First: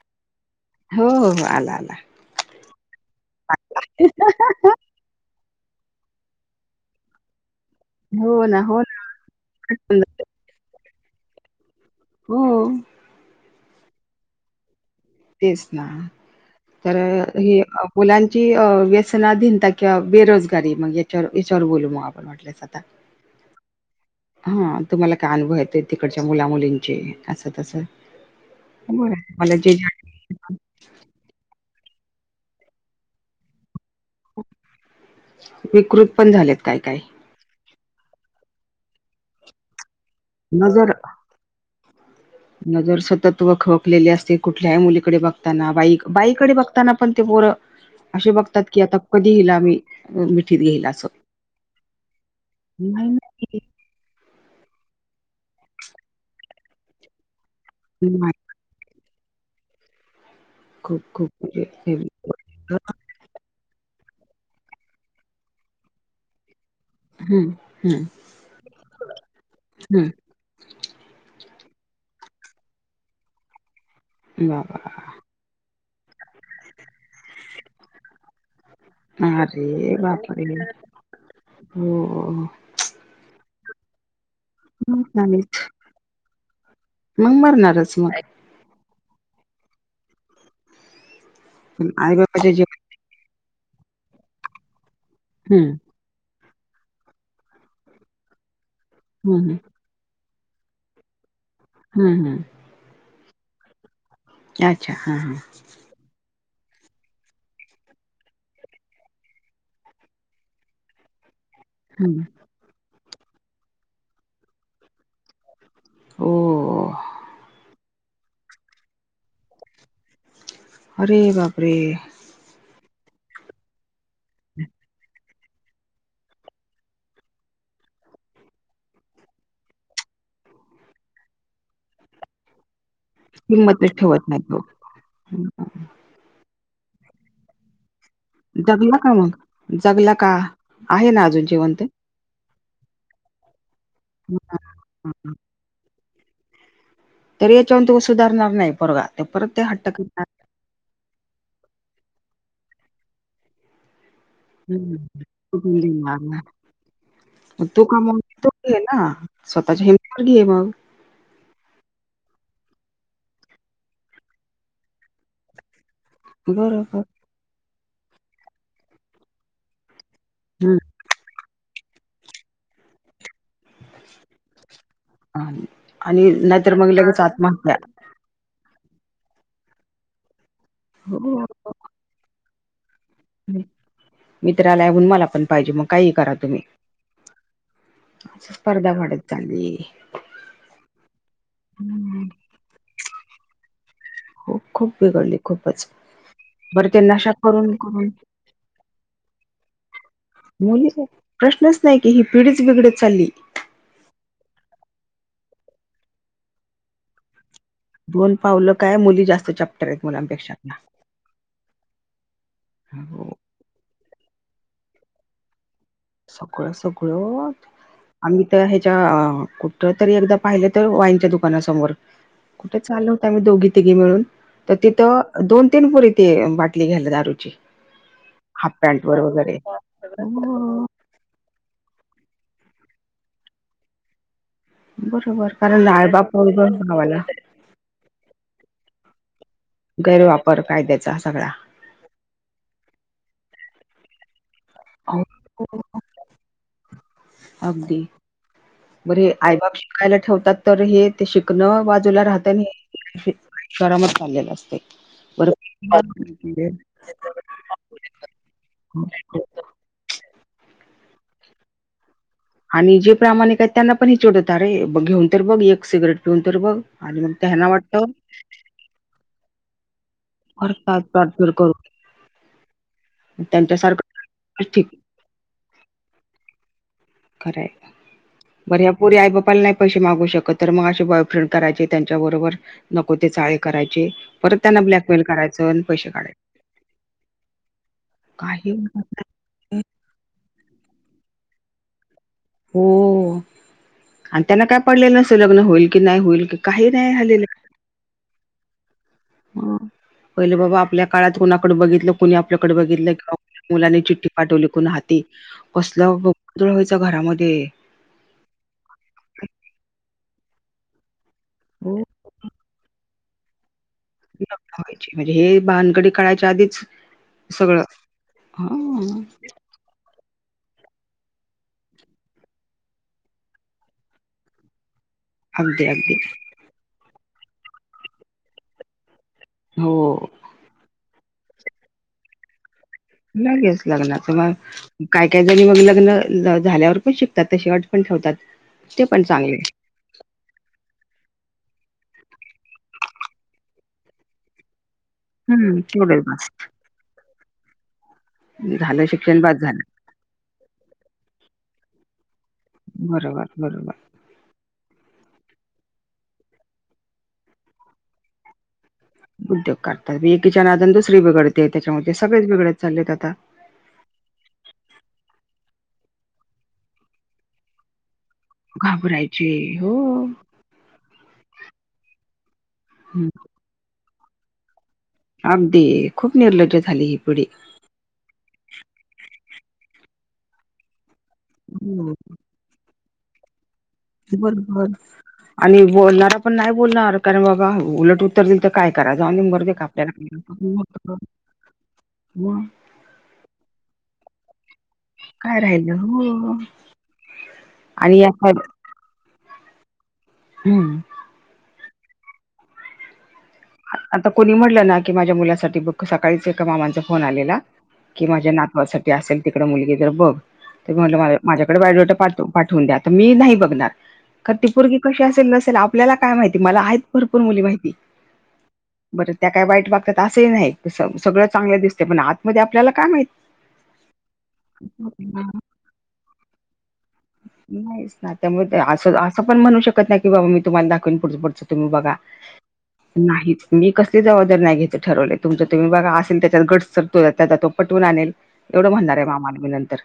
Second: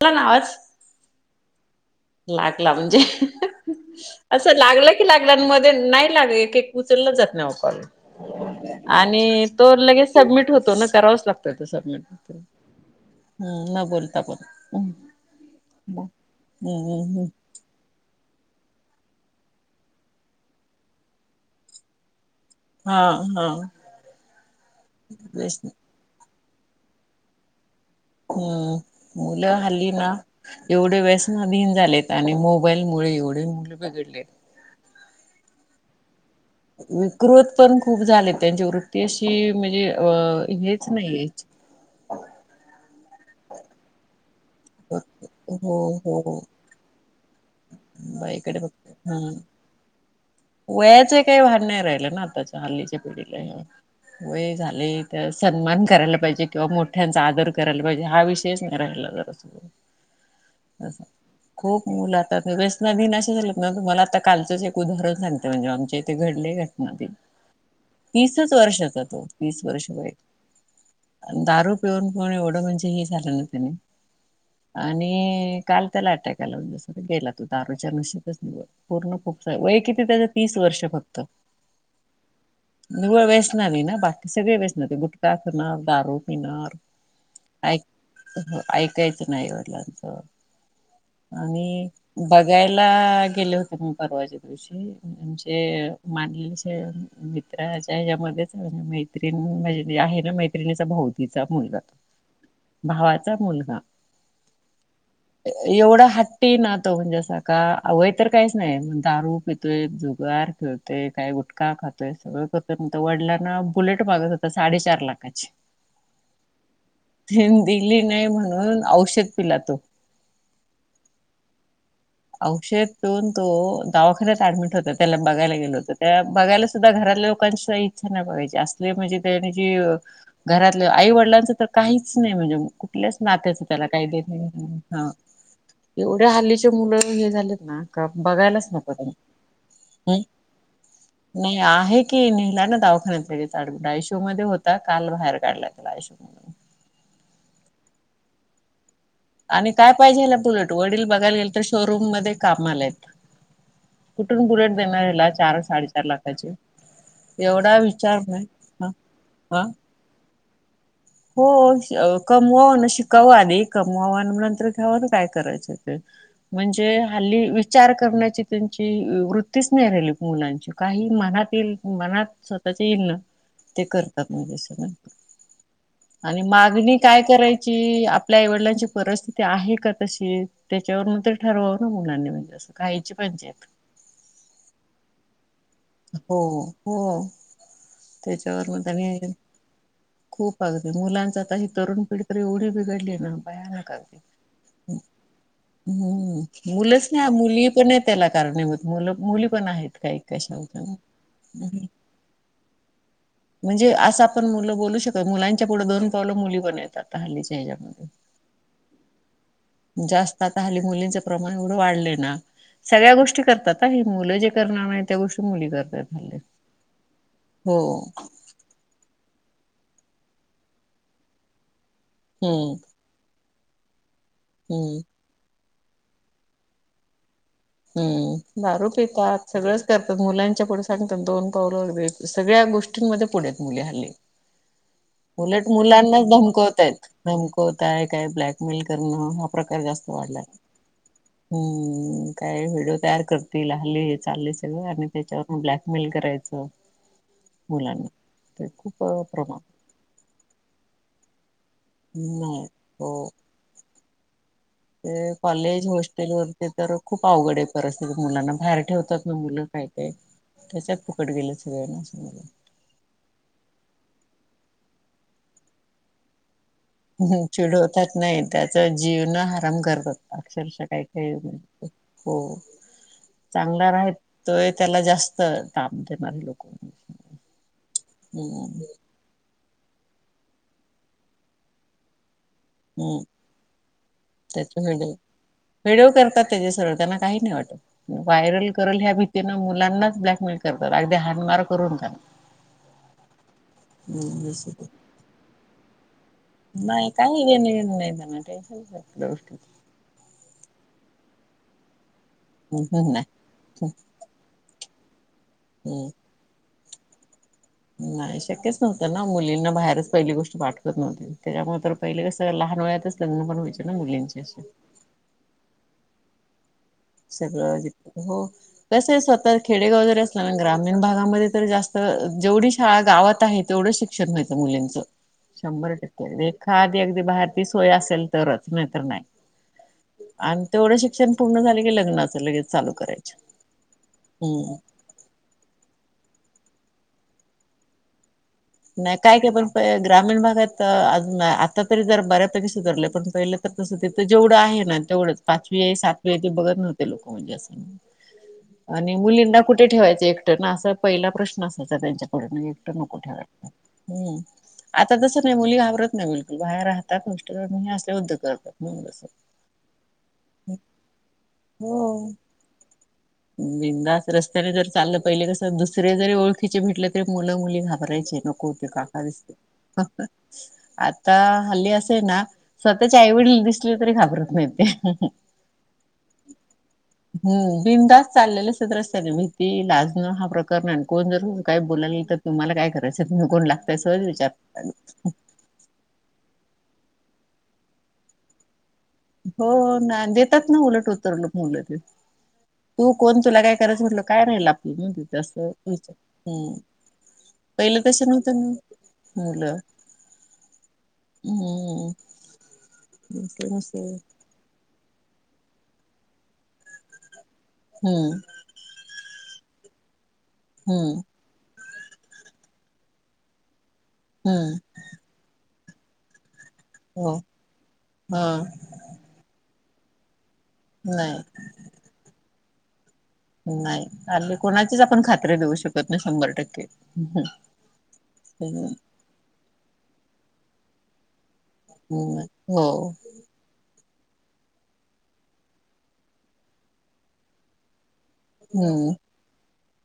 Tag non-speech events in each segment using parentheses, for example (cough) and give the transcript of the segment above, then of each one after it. आला ना आवाज? हो, हो, हो, आला आला. लागला म्हणजे, असं लागलं लागलान मध्ये नाही लाग एक एक उचलला जात नाही ओ, कॉल. हो ना हो आणि तो ना लगेच सबमिट होतो ना, करावाच लागतोय तसं पण हो हम्म, न बोलता पण. हम्. तेच ना जरा हे मुलांची अ... व्यसनाधीनता किंवा बेरोजगारी मग याच्यावर याच्यावर बोलू मग आप पण म्हटलेच आता हा हा हां, तुम्हाला काय अनुभव तेच ना येते? तिकडच्या मुलामुलींचे असं तसं हम्म बरं मुलं मला जे हल्ली ना जे ना एवढे व्यसनाधीन झालेत आणि मोबाईल मुळे एवढे मुलं बिघडलेत. विकृत पण झालेत. काही-काही. विकृत पण खूप झालेत त्यांची वृत्ती अशी म्हणजे अ हेच नजर, नाहीये नजर सतत वखवकलेली असते. कुठल्याही मुलीकडे बघताना. हो बाईक हो बाईकडे बघताना पण ते पोरं असे बाईकडे बघतात की बघत आता हा कधी हिला आमी वयाच ही काही भान नाही राहिलं ना आताच्या हल्लीच्या नाही, पिढीलाया. वय झाले. सन्मान करायला पाहिजे. किंवा मोठ्यांचा आदर करायला पाहिजे. हा विषय तेच नाही राहील खूप जरास. खूप म्हणजे खूप हे मुलं आता व्यस वेदनाधीन आशे झालेत ना. तुमला आता कालच एक उदाहरण सांगते. म्हणजे आमच्या इथे घडले. हम्म हम्म तीसच वर्षाचा तो. तीस वर्ष वय. हम्म दारू पिऊन पिऊन एवढं म्हणजे ह झालं ना त्याने. बाबा आणि काल त्याला अटॅक आला. गेला तो. दारूच्या नशेतच पूर्ण फुफस. वय अरे किती? त्याच बापरे तीस वर्ष फक्त. हो हो. निवळ वेसणानि ना बा सगळे वेसण. ते मग गुटका नाहीच खणार. दारू पिणार. मग ऐक मरणारच मग ऐक येकायच नाही वडलांच. आणि पण आई बाबाच्या जीवा बघायला आता गेले होते मी. परवाच्या दिवशी. हम्म आमचे माांनलेल्या मित्राच्या हच्यामध्येच म्हणजे, मैत्रीिण हम्म म्हणजे ती आहे ना मैत्रिणीचा भाऊ. तीचा मुलगा हम्म हम्म भावाचा मुलगा. अच्छा हां हां.. हा हा. एवढा हट्टी ना तो. म्हणजे असं का वय तर काहीच नाही पण दारू पी तो एक जुगार खेळतोय. काय गुटका खातोय. हम्म सगळं तो वडलांना बुलेट मागत होता. साडेचार लाखाची. हो तेन दिली नाही म्हणून औषध पिला तो. अरे बाप रे. औषध पिऊन तो दावाखान्यात ऍडमिट होता. त्याला बघायला गेलं होतो. त्याला बघायला सुद्धा घरातल्या लोकांची इच्छा नाय बघायची. असली म्हणजे त्यान जी घरातल्या आई वडिलांचं तर काहीच नाही. म्हणजे कुठल्या च नात्याचं त्याला किंमतच काय घेण ठेवत देणं तो नाही. हा. हं. एवढ्या हल्लीचे मुलं हे झालेत ना. का बघायलाच नको जगला त्यांना. का मग जगला का आहे ना अजून नाही जिवंत आहे. की नेला ना दावाखान्यात लगेच ऍडमिट. आय सी यू मध्ये होता. काल बाहेर काढला त्याला. आय सी यू मधून. तरी याच्यावरन तो सुधारणार नाही पोरगा. ते परत ते आणि हट्ट काय करणार पाहिजेले बुलट. वडील बघायला गल तर शोरूम मध्ये कामालायात. कुठून बुलेट देणार हेला? हम्म चार साडेचार लाखाची. म एवढा तू विचार कमव नाही तू घे ह ना. ह स्वतःच्या हिमती वर घे मग. हो कमवाव ना. शिकाव आधी. कमवावं नंतर घेवा ना. काय करायचं ते? म्हणजे बरोबर हल्ली विचार करण्याची त्यांची वृत्तीच नाही राहिली. मुलांची हम्म काही मनात येईल मनात स्वतःच्या येईल ना. ते करतात मूल सगळ. आणि आणि नाहीतर मग मागणी लगेच काय करायची? आत्महत्या आप आपल्या आईवडिलांची परिस्थिती आहे का तशी? त्याच्यावरूनंत हो ठरवावं ना मुलांनी म्हणजे अस. खायची पंचाईत. मित्राला हाय म्हणून मला पण पायजे, मग काही करा हो तुम्ही. हो. अशी त्याच्यावर म स्पर्धा वाढत त्यांनी, चालली खूप अगदी, मुलांच आता हे तरुण पीढी तर एवढी बिघडली ना, भयानक आहे. हो खूप बिघडली खूपच हम्म, बरं ते मुलंच नाही. नशा मुली करून पण आहे करून त्याला कारणीभूत. मुलं मुली पण आहेत काही. कशावर मुली, प्रश्नच नाही की, ही पिढीच बिघडत चाली. म्हणजे, असं आपण मुलं बोलू शकतो, पुढे दोन पावलं मुली बनवतात हल्लीच्या ह्याच्यामध्ये. दोन पावलं काय, मुली जास्त चाप्टर आहेत जास्त मुलांपेक्षा हल्ली आता. मुलींचं प्रमाण एवढं वाढलंय ना, सगळ्या हो गोष्टी करतात, मुलं जे करणार नाहीत त्या गोष्टी मुली करतात. हल्ली सगळं सगळं, हो आम्ही त... ह्याच्या कुठे तरी एकदा पाहिलं तर वाईनच्या दुकानासमोर, हम्म कुठे चाललो आम्ही दोघी-तिघी मिळून, तर हम्म तिथं दोन-तीन पोरी बाटली घ्यायला, दारूची. हं, हाफ दारू पॅन्ट वर पितात, वगैरे सगळंच करतात, मुलांच्या पुढे हो सांग दोन पावलं, सगळ्या गोष्टींमध्ये पुढे आहेत मुली हल्ली. बरोबर उलट कारण मुलांनाच लाळबाप वगैरे धमकवतायत, गावाला धमक... होतंय काय, ब्लॅकमेल करणं हा प्रकार जास्त वाढलाय, गैरवापर कायद्याचा सगळा हं. काय व्हिडिओ तयार करतील, हल्ली हे सगळं चाललंय आणि त्याच्यावरून ब्लॅकमेल करायचं. अगदी मुलांना ते खूप बर हे प्रमाण. आईबाप शिकायला ठेवतात, तर शिकणं बाजूला राहतं नाही आणि हो. या करामती चाललेल्या असतंय. ते कॉलेज, होस्टेलवर तर खूप अवघड आहे परिस्थिती, मुलांना बाहेर ठेवतात ना. काय काय, त्याच्यात फुकट गेली सगळी मुलं. आणि जे प्रामाणिक आहेत त्यांनाही हे चिडवतात, अरे घेऊन तर बघ एक सिगारेट, पिऊन तर बघ. आणि मग हं, त्यांना चिडवत वाटतं नाहीत तर त्याचं जगणं हराम करतात, अक्षरशः करतात काही काही... टॉर्चर करू हो, जो चांगला त्यांच्यासारखं राहतोय ठीक त्याला जास्त ताप देणारे लोक आहेत. खरंय. हम्म बरं, ह्या पोरी आई-बापाला नाही... पैसे मागू शकत नाहीत, तर मग असे बॉयफ्रेंड करायचे, त्यांच्याबरोबर... नको हम्म ते चाळे करायचे, परत त्याचे त्यांना व्हिडिओ ब्लॅकमेल करायचं आणि व्हिडिओ पैसे काढायचे. करतात त्याचे सरळ त्यांना काही नाही वाटत. व्हायरल काही करू या होणार भीतीने मुलांनाच ब्लॅकमेल करतात, आणि ते हाणामारी करून झालं. हो, आणि त्यांना काय पडलेलं नसतं लग्न होईल की नाही होईल ते. त्यांना कशाचंही घेणं-देणं नाही, कसल्याच गोष्टीचं टेन्शन नाही. हं. पहिले बाबा आपल्या काळात, कुणाकडे बघितलं, कुणी आपल्याकडे बघितलं की मुलांनी चिठ्ठी पाठवली कोना हाती, नाही कसलं धुरळा व्हायचा घरामध्ये, नाही शक्यच नव्हतं ना, मुलींना बाहेरच पहिली गोष्ट पाठवत नव्हती, त्याच्यामुळे तर हो पहिले कस लहान वयातच लग्न पण व्हायचे ना मुलींचे लग्न अशे व्हायची म्हणजे हे बानगडी कळायच्या आधीच सगळं जीत हो हा कसय स्वतः खेडेगाव जरी असल्या ना, ग्रामीण भागामध्ये तर जास्त, जेवढी शाळा गावात आहे तेवढंच शिक शिक्षण व्हायचं मुलींचं. अगदी शंभर अगदी टक्के, एखादी अगदी बाहेर ती सोय असेल तरच, नाही तरच नाही. हो. आणि तेवढं शिक्षण पूर्ण झाले, की लग्नाच लगेच चालु करायं. लगेच लग्नाचं मग काय काय जणी मग लग्न झाल्यावर पण शिकतात, तशी अट पण ठेवतात. ते नाही काय काय चांगले पण, ग्रामीण भागात तर अज आता तरी जर बऱ्यापैकी सुधरलं, पण पहिलं तर तसं, तिथं जेवढं आहे ना तेवढंच, हम्म पाचवी आहे तेवढंच सातवी आहे बास ते बघत नव्हते लोक, म्हणजे असं झालं आणि शिक्षण बास मुलींना झालं कुठे ठेवायचं एकट ना, असा पहिला प्रश्न असायचा त्यांच्याकडून बरोबर. बरोबर हं आता तसं नाही मुली घाबरत नाही बिलकुल बाहेर राहतात असल्या गोष्टी करतात हे असला उद्योग करतात. उद्योग करतात एकिच्या नादानं दुसरी बिगडते त्याच्यामुळे ते हो. सगळेच बिघडत चाललेत आता बिंदास रस्त्याने जरी चाललं पहिले कसं, दुसरे जरी ओळखीचे भेटले तरी मुलं मुली घाबरायचे. नको ते काका घाबरायचे हो दिसतील. आता हल्ली असं आहे ना स्वतःचे आईवडील दिसले तरी घाबरत नाही ते. अगदी खूप निर्लज्ज झाली ही पिढी. बिंदास चाललेले असतात रस्ताने भीती, लाजणं हा प्रकार नाही, आणि कोण जर काही हो बोलायला लागले तर तुम्हाला काय करायचं, तुम्ही कोण लागताय? सहज विचारतात बरोबर आणि आणि बोलणारा पण नाही बोलणार, कारण बाबा उलट उत्तर दिलं तर काय करायच जाऊदे हो मरूदे का (unintelligible) ना देतात ना उलट आपल्याला उतरलं मुलं ते तू कोण, तुला काय करायचं, म्हटलं तर काय राहिलं आपलं? (unintelligible) काय राहिलं हो पहिलं आणि या तसं नव्हतं ना. मुलं हम्म हम्म (unintelligible) आता कोणी म्हटलं ना की माझ्या मुलासाठी बघ सकाळीच एका मामांचा फोन आलेला कि हम्म माझ्या नातवासाठी असेल तिकड मुलगी तर बघ तर म्हटलं हम्म माझा माझ्याकडे बायोडेटा पाठ-पाठवून द्या, तर मी नाही बघणार, कारण ती हम्म पोरगी कशी असेल, नसेल आपल्याला काय माहिती, मला आहेत हो भरपूर मुली माहिती. हा. बरं त्या काय वाईट वागतात असंही नाही, नाही सगळं चांगलं दिसतयं पण आतमध्ये आपल्याला काय माहित? नाही हल्ली कोणाचीच आपण खात्री देऊ शकत नाही, शंभर टक्के. नाहीच ना त्यामुळे असं, असं पण म्हणू शकत नाही की बाबा मी तुम्हाला दाखवन पुढं पुढच तुम्ही बघा, हम्म, हो नाहीच मी कसली जबाबदारी नाही घ्यायंच ठरवले, तुमचं तुम्ही बघा असेल त्याच्यात गट तर त्याचा तो पटवून आणेल. एवढं हम्म, म्हणणार आहे मामाला मी नंतर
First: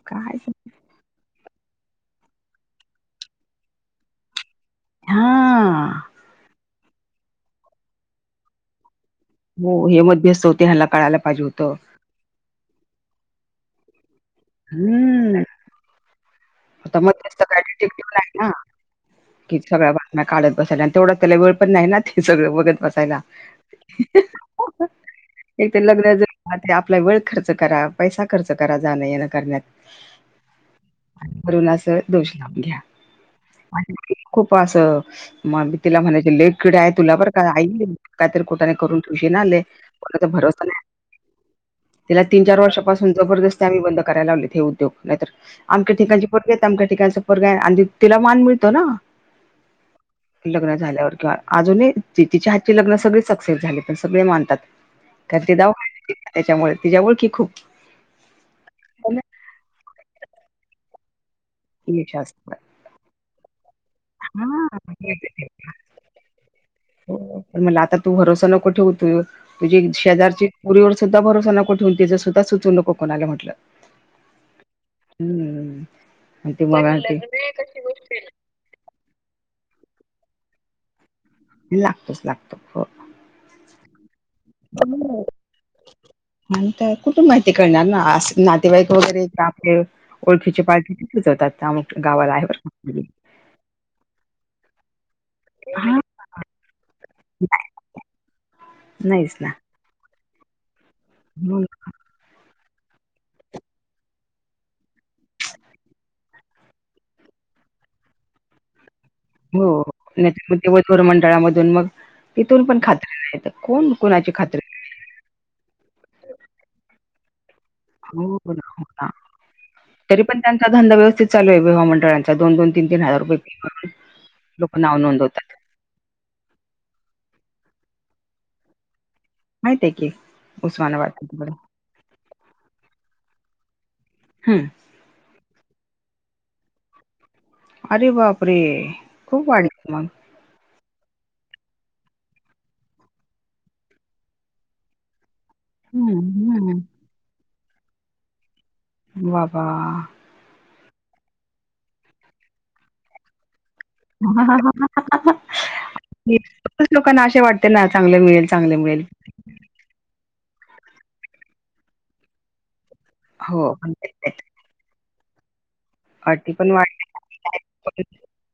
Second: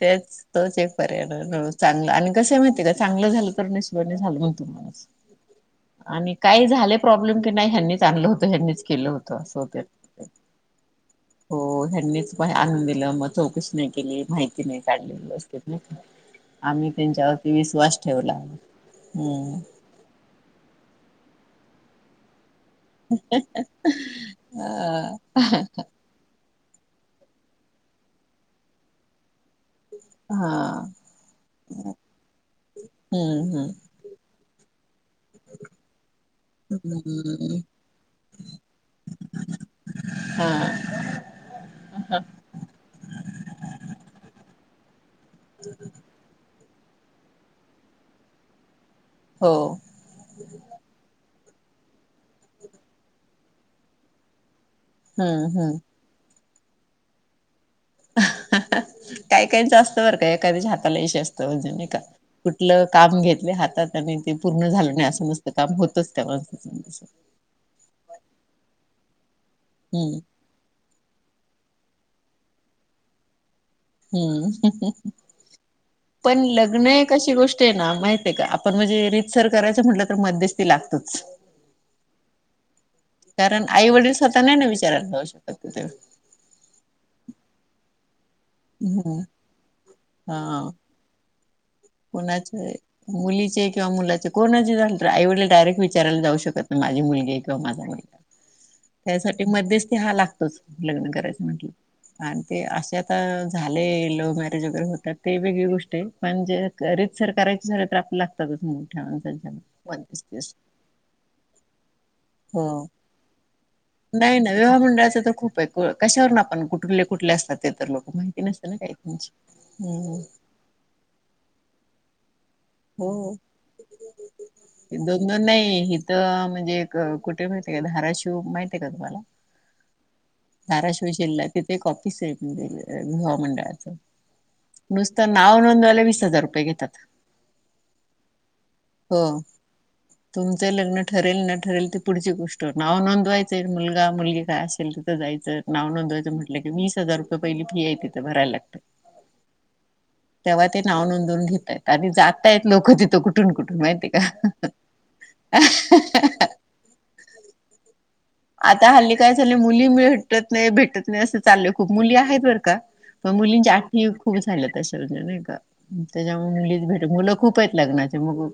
तेच काय तोच एक पर्याय नं चांगला आणि कसं माहितीय का चांगलं झालं तर हा (unintelligible) आणि काही झालं प्रॉब्लेम की नाही ह्यांनीच आणलं होतं, अन् ह्यांनीच केलं होतं. असं होते हो हे मध्येसतं होते ह्यानला कळायला पाहिजे हो होतं ह्यांनीच आणून दिलं मग चौकशी नाही केली, माहिती नाही काढलेली हम्म असं आम्ही आता मध्यस्थ त्यांच्यावरती काय विश्वास डिटेक्टिव्ह ठेवला, हम्म. याना काढत बसायला आणि तेवढ्यात त्याला वेळ पण नाहीये ना ते सगळं बघत बसा सायला, हि, हं, अ हं इथं लग्न अजून आणि आपला वेळ खर्च करा, पैसा खर्च करा, जाणं येन करण्यात. हा. वरून असं दोष लावून घ्या हम्म आणि खूप असं म आमी तिला म्हणायचे लई किडा आहे तुला बरं काय, हम्म आई काहीतरी कुटाना करून ठेवशीन हा लै कोणाचा हा भरोसा नाही. तिला तीन चार वर्षापासून जबरदस्ती आम्ही बंद करायला लावलेत हे उद्योग, नाहीतर अमक्या ठिकाणची पोरगी आहे, तमक्या ठिकाणचा पोरगा आहे आणि तिला मान मिळतो ना. हो. लग्न झाल्यावर किंवा अजूनही तिच्या हातची लग्न सगळी सक्सेस झाली पण सगळे मानतात. कारण हम्म ती हम्म. दवाखान्यात होती ना, त्याच्यामुळे तिच्या ओळखी खूप काही -काहीच आस्त बरं का, एखाद्याच्या हाताला यश असतं म्हणजे नही का यश असतं कुठलं काम घेतले हातात आणि ते पूर्ण झालं नाही, असं हा नसतं काम होतच त्या. (unintelligible) हो, पण म्हणलं आता तू भरोसा नको ठेवु तु, तुझी हम्म शेजारची पोरीवरच सुद्धा भरोसा नको ठेवू, तिंच सुद्धा सुचवू नको कोणाला म्हटलं. हम्म, हम्म पण आणि ते लग्न मग हे ते कशी गोष्ट आहे ना माहित ये का? आ पण म्हणजे रीतसर करायचं म्हटलं तर मध्यस्ती लागतच. लागतच लागत हो. कारण आई वडील स्वतः नाही ना विचारायला जाऊ शकतात कुठं आणि इथं कुठून माहिती कळणार ना, अस नातेवाईक हम्म वगैरे आपले ओळखीची हा पाळखीचे सुचवतात नावे कोणाचे मुलीचे किंवा मुलाचे कोणाचे झाले तर आईवडील डायरेक्ट हा विचारायला जाऊ शकत नाही माझी मुलगी हाय किंवा माझा मुलगा हाय नाहीच ह्याज्यासाठी ना मध्यस्थी हा लागतोच. लग्न करायचं मग म्हटलं आणि ते असे आता झाले लव्ह मॅरेज वगैरे होतात ते वेगळी गोष्ट आहे. पण जे रीतसर करायचं झालं तर आपल्या लागतातच (unintelligible) हो मध्यस्थी नाहीतर म ते वधुवर मंडळामधून मग तिथून हो पण खात्री नाहीत कोण कोणाची नाही ना खात्री विवाह मंडळाचं तर खूप आहे (unintelligible) को कशावरनं आपण कुठुले कुठले असतात ते तर लोकं माहिती नसते ना काय त्यांची हम्म तरी हम्म. पण त्यांचा धंदा व्यवस्थित चालू हाय विवाह मंडळांचा दोन-दोन तीन-तीन हो हजार रुपये फी भरून लोकं नाव नोंदवतात. (unintelligible) हित म्हणजे एक कुठं माहितेय का धाराशिव माहितये का तुम्हाला? माहितीय की धाराशिव उस्मानाबाद जिल्हा तिकडे तिथे एक ऑफिस आहेे (unintelligible) विवाह मंडळाचं. हम्म. नुसत नाव नोंदवायला वीस हजार रुपये घेतात. अरे बापरे! हो. खूप वाढले मग तुमचं लग्न ठरेल न ठरेल ती पुढची गोष्ट नाव नोंदवायचंय मुलगा मुलगी काय असेल तिथं जायचं नाव नोंदवायचं हम्म म्हटलं की हम्म वीस हजार रुपये पहिली फी आहे तिथं भरायला लागतं. बाबा. तेव्हा ते नाव नोंदवून घेतायत आणि जातायेत लोकं तिथं कुठून कुठून माहितीय का? (unintelligible) खूप लोकांना अशा वाटते ना चांगलं मिळेल चांगलं आता मिळेल हल्ली काय झाले मुली भेटत नाही भेटत नाही असं चाललंय खूप मुली आहेत बरं का. पण मुलींची हो पण अटी तेच तेच. खूप झाल्या तशा म्हणजे नाही का अटी त्याच्यामुळे पण मुलीच वाढली भेट मुलं खूप आहेत लग्नाचे बघू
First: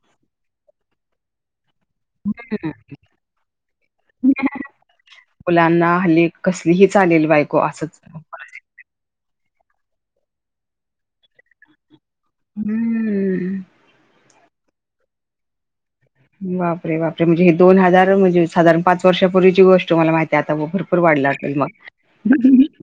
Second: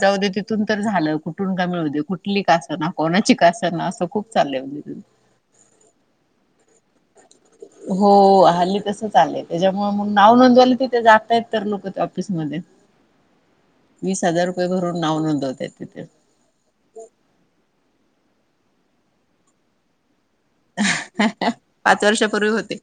जाऊदे तिथून तर झालं कुठून का मिळूदे कुठली का असना, कोणाची का असना असं खूप चाललंय (unintelligible) मुलांना हल्ली कसलीही चालेल बायको असंच हो हल्ली तसच चाललंय त्याच्यामुळे मग नाव नोंदवायला तिथं जात आहेत तर लोकं ऑफिसमध्ये. हम्म वीस हजार रुपय भरून नाव नोंदवत आहेत तिथं. बापरे! बापरे! म्हणजे हे दोन हजार म्हणजे साधारण पाच वर्षापूर्वीची गोष्ट मला माहि ती आता म भरपूर वाढलं असल पाच मग वर्षापूर्वी होते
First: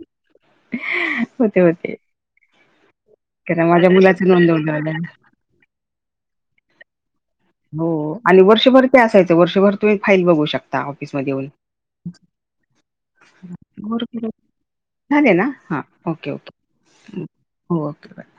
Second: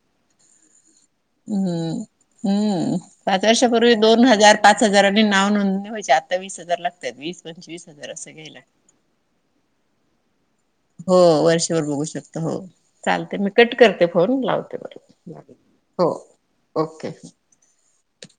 होते होते हम्म. हम्म पाच कारण माझ्या वर्षापूर्वी दोन मुलाचं हजार नोंदवलं पाच होतं. हजारांनी नाव नोंदणी व्हायच्या. आता वीस हजार लागत्यात वीस पंचवीस हो हजार असं आणि घ्यायला वर्षभर ते असायचं वर्षभर तुम्ही फाईल बघू शकता हो ऑफिसमध्ये येऊन. वर्षभर बघू शकतो हो चालते मी कट करते (unintelligible) फोन लावते झाले बरोबर ना हां हो ओके ओके. Okay bye.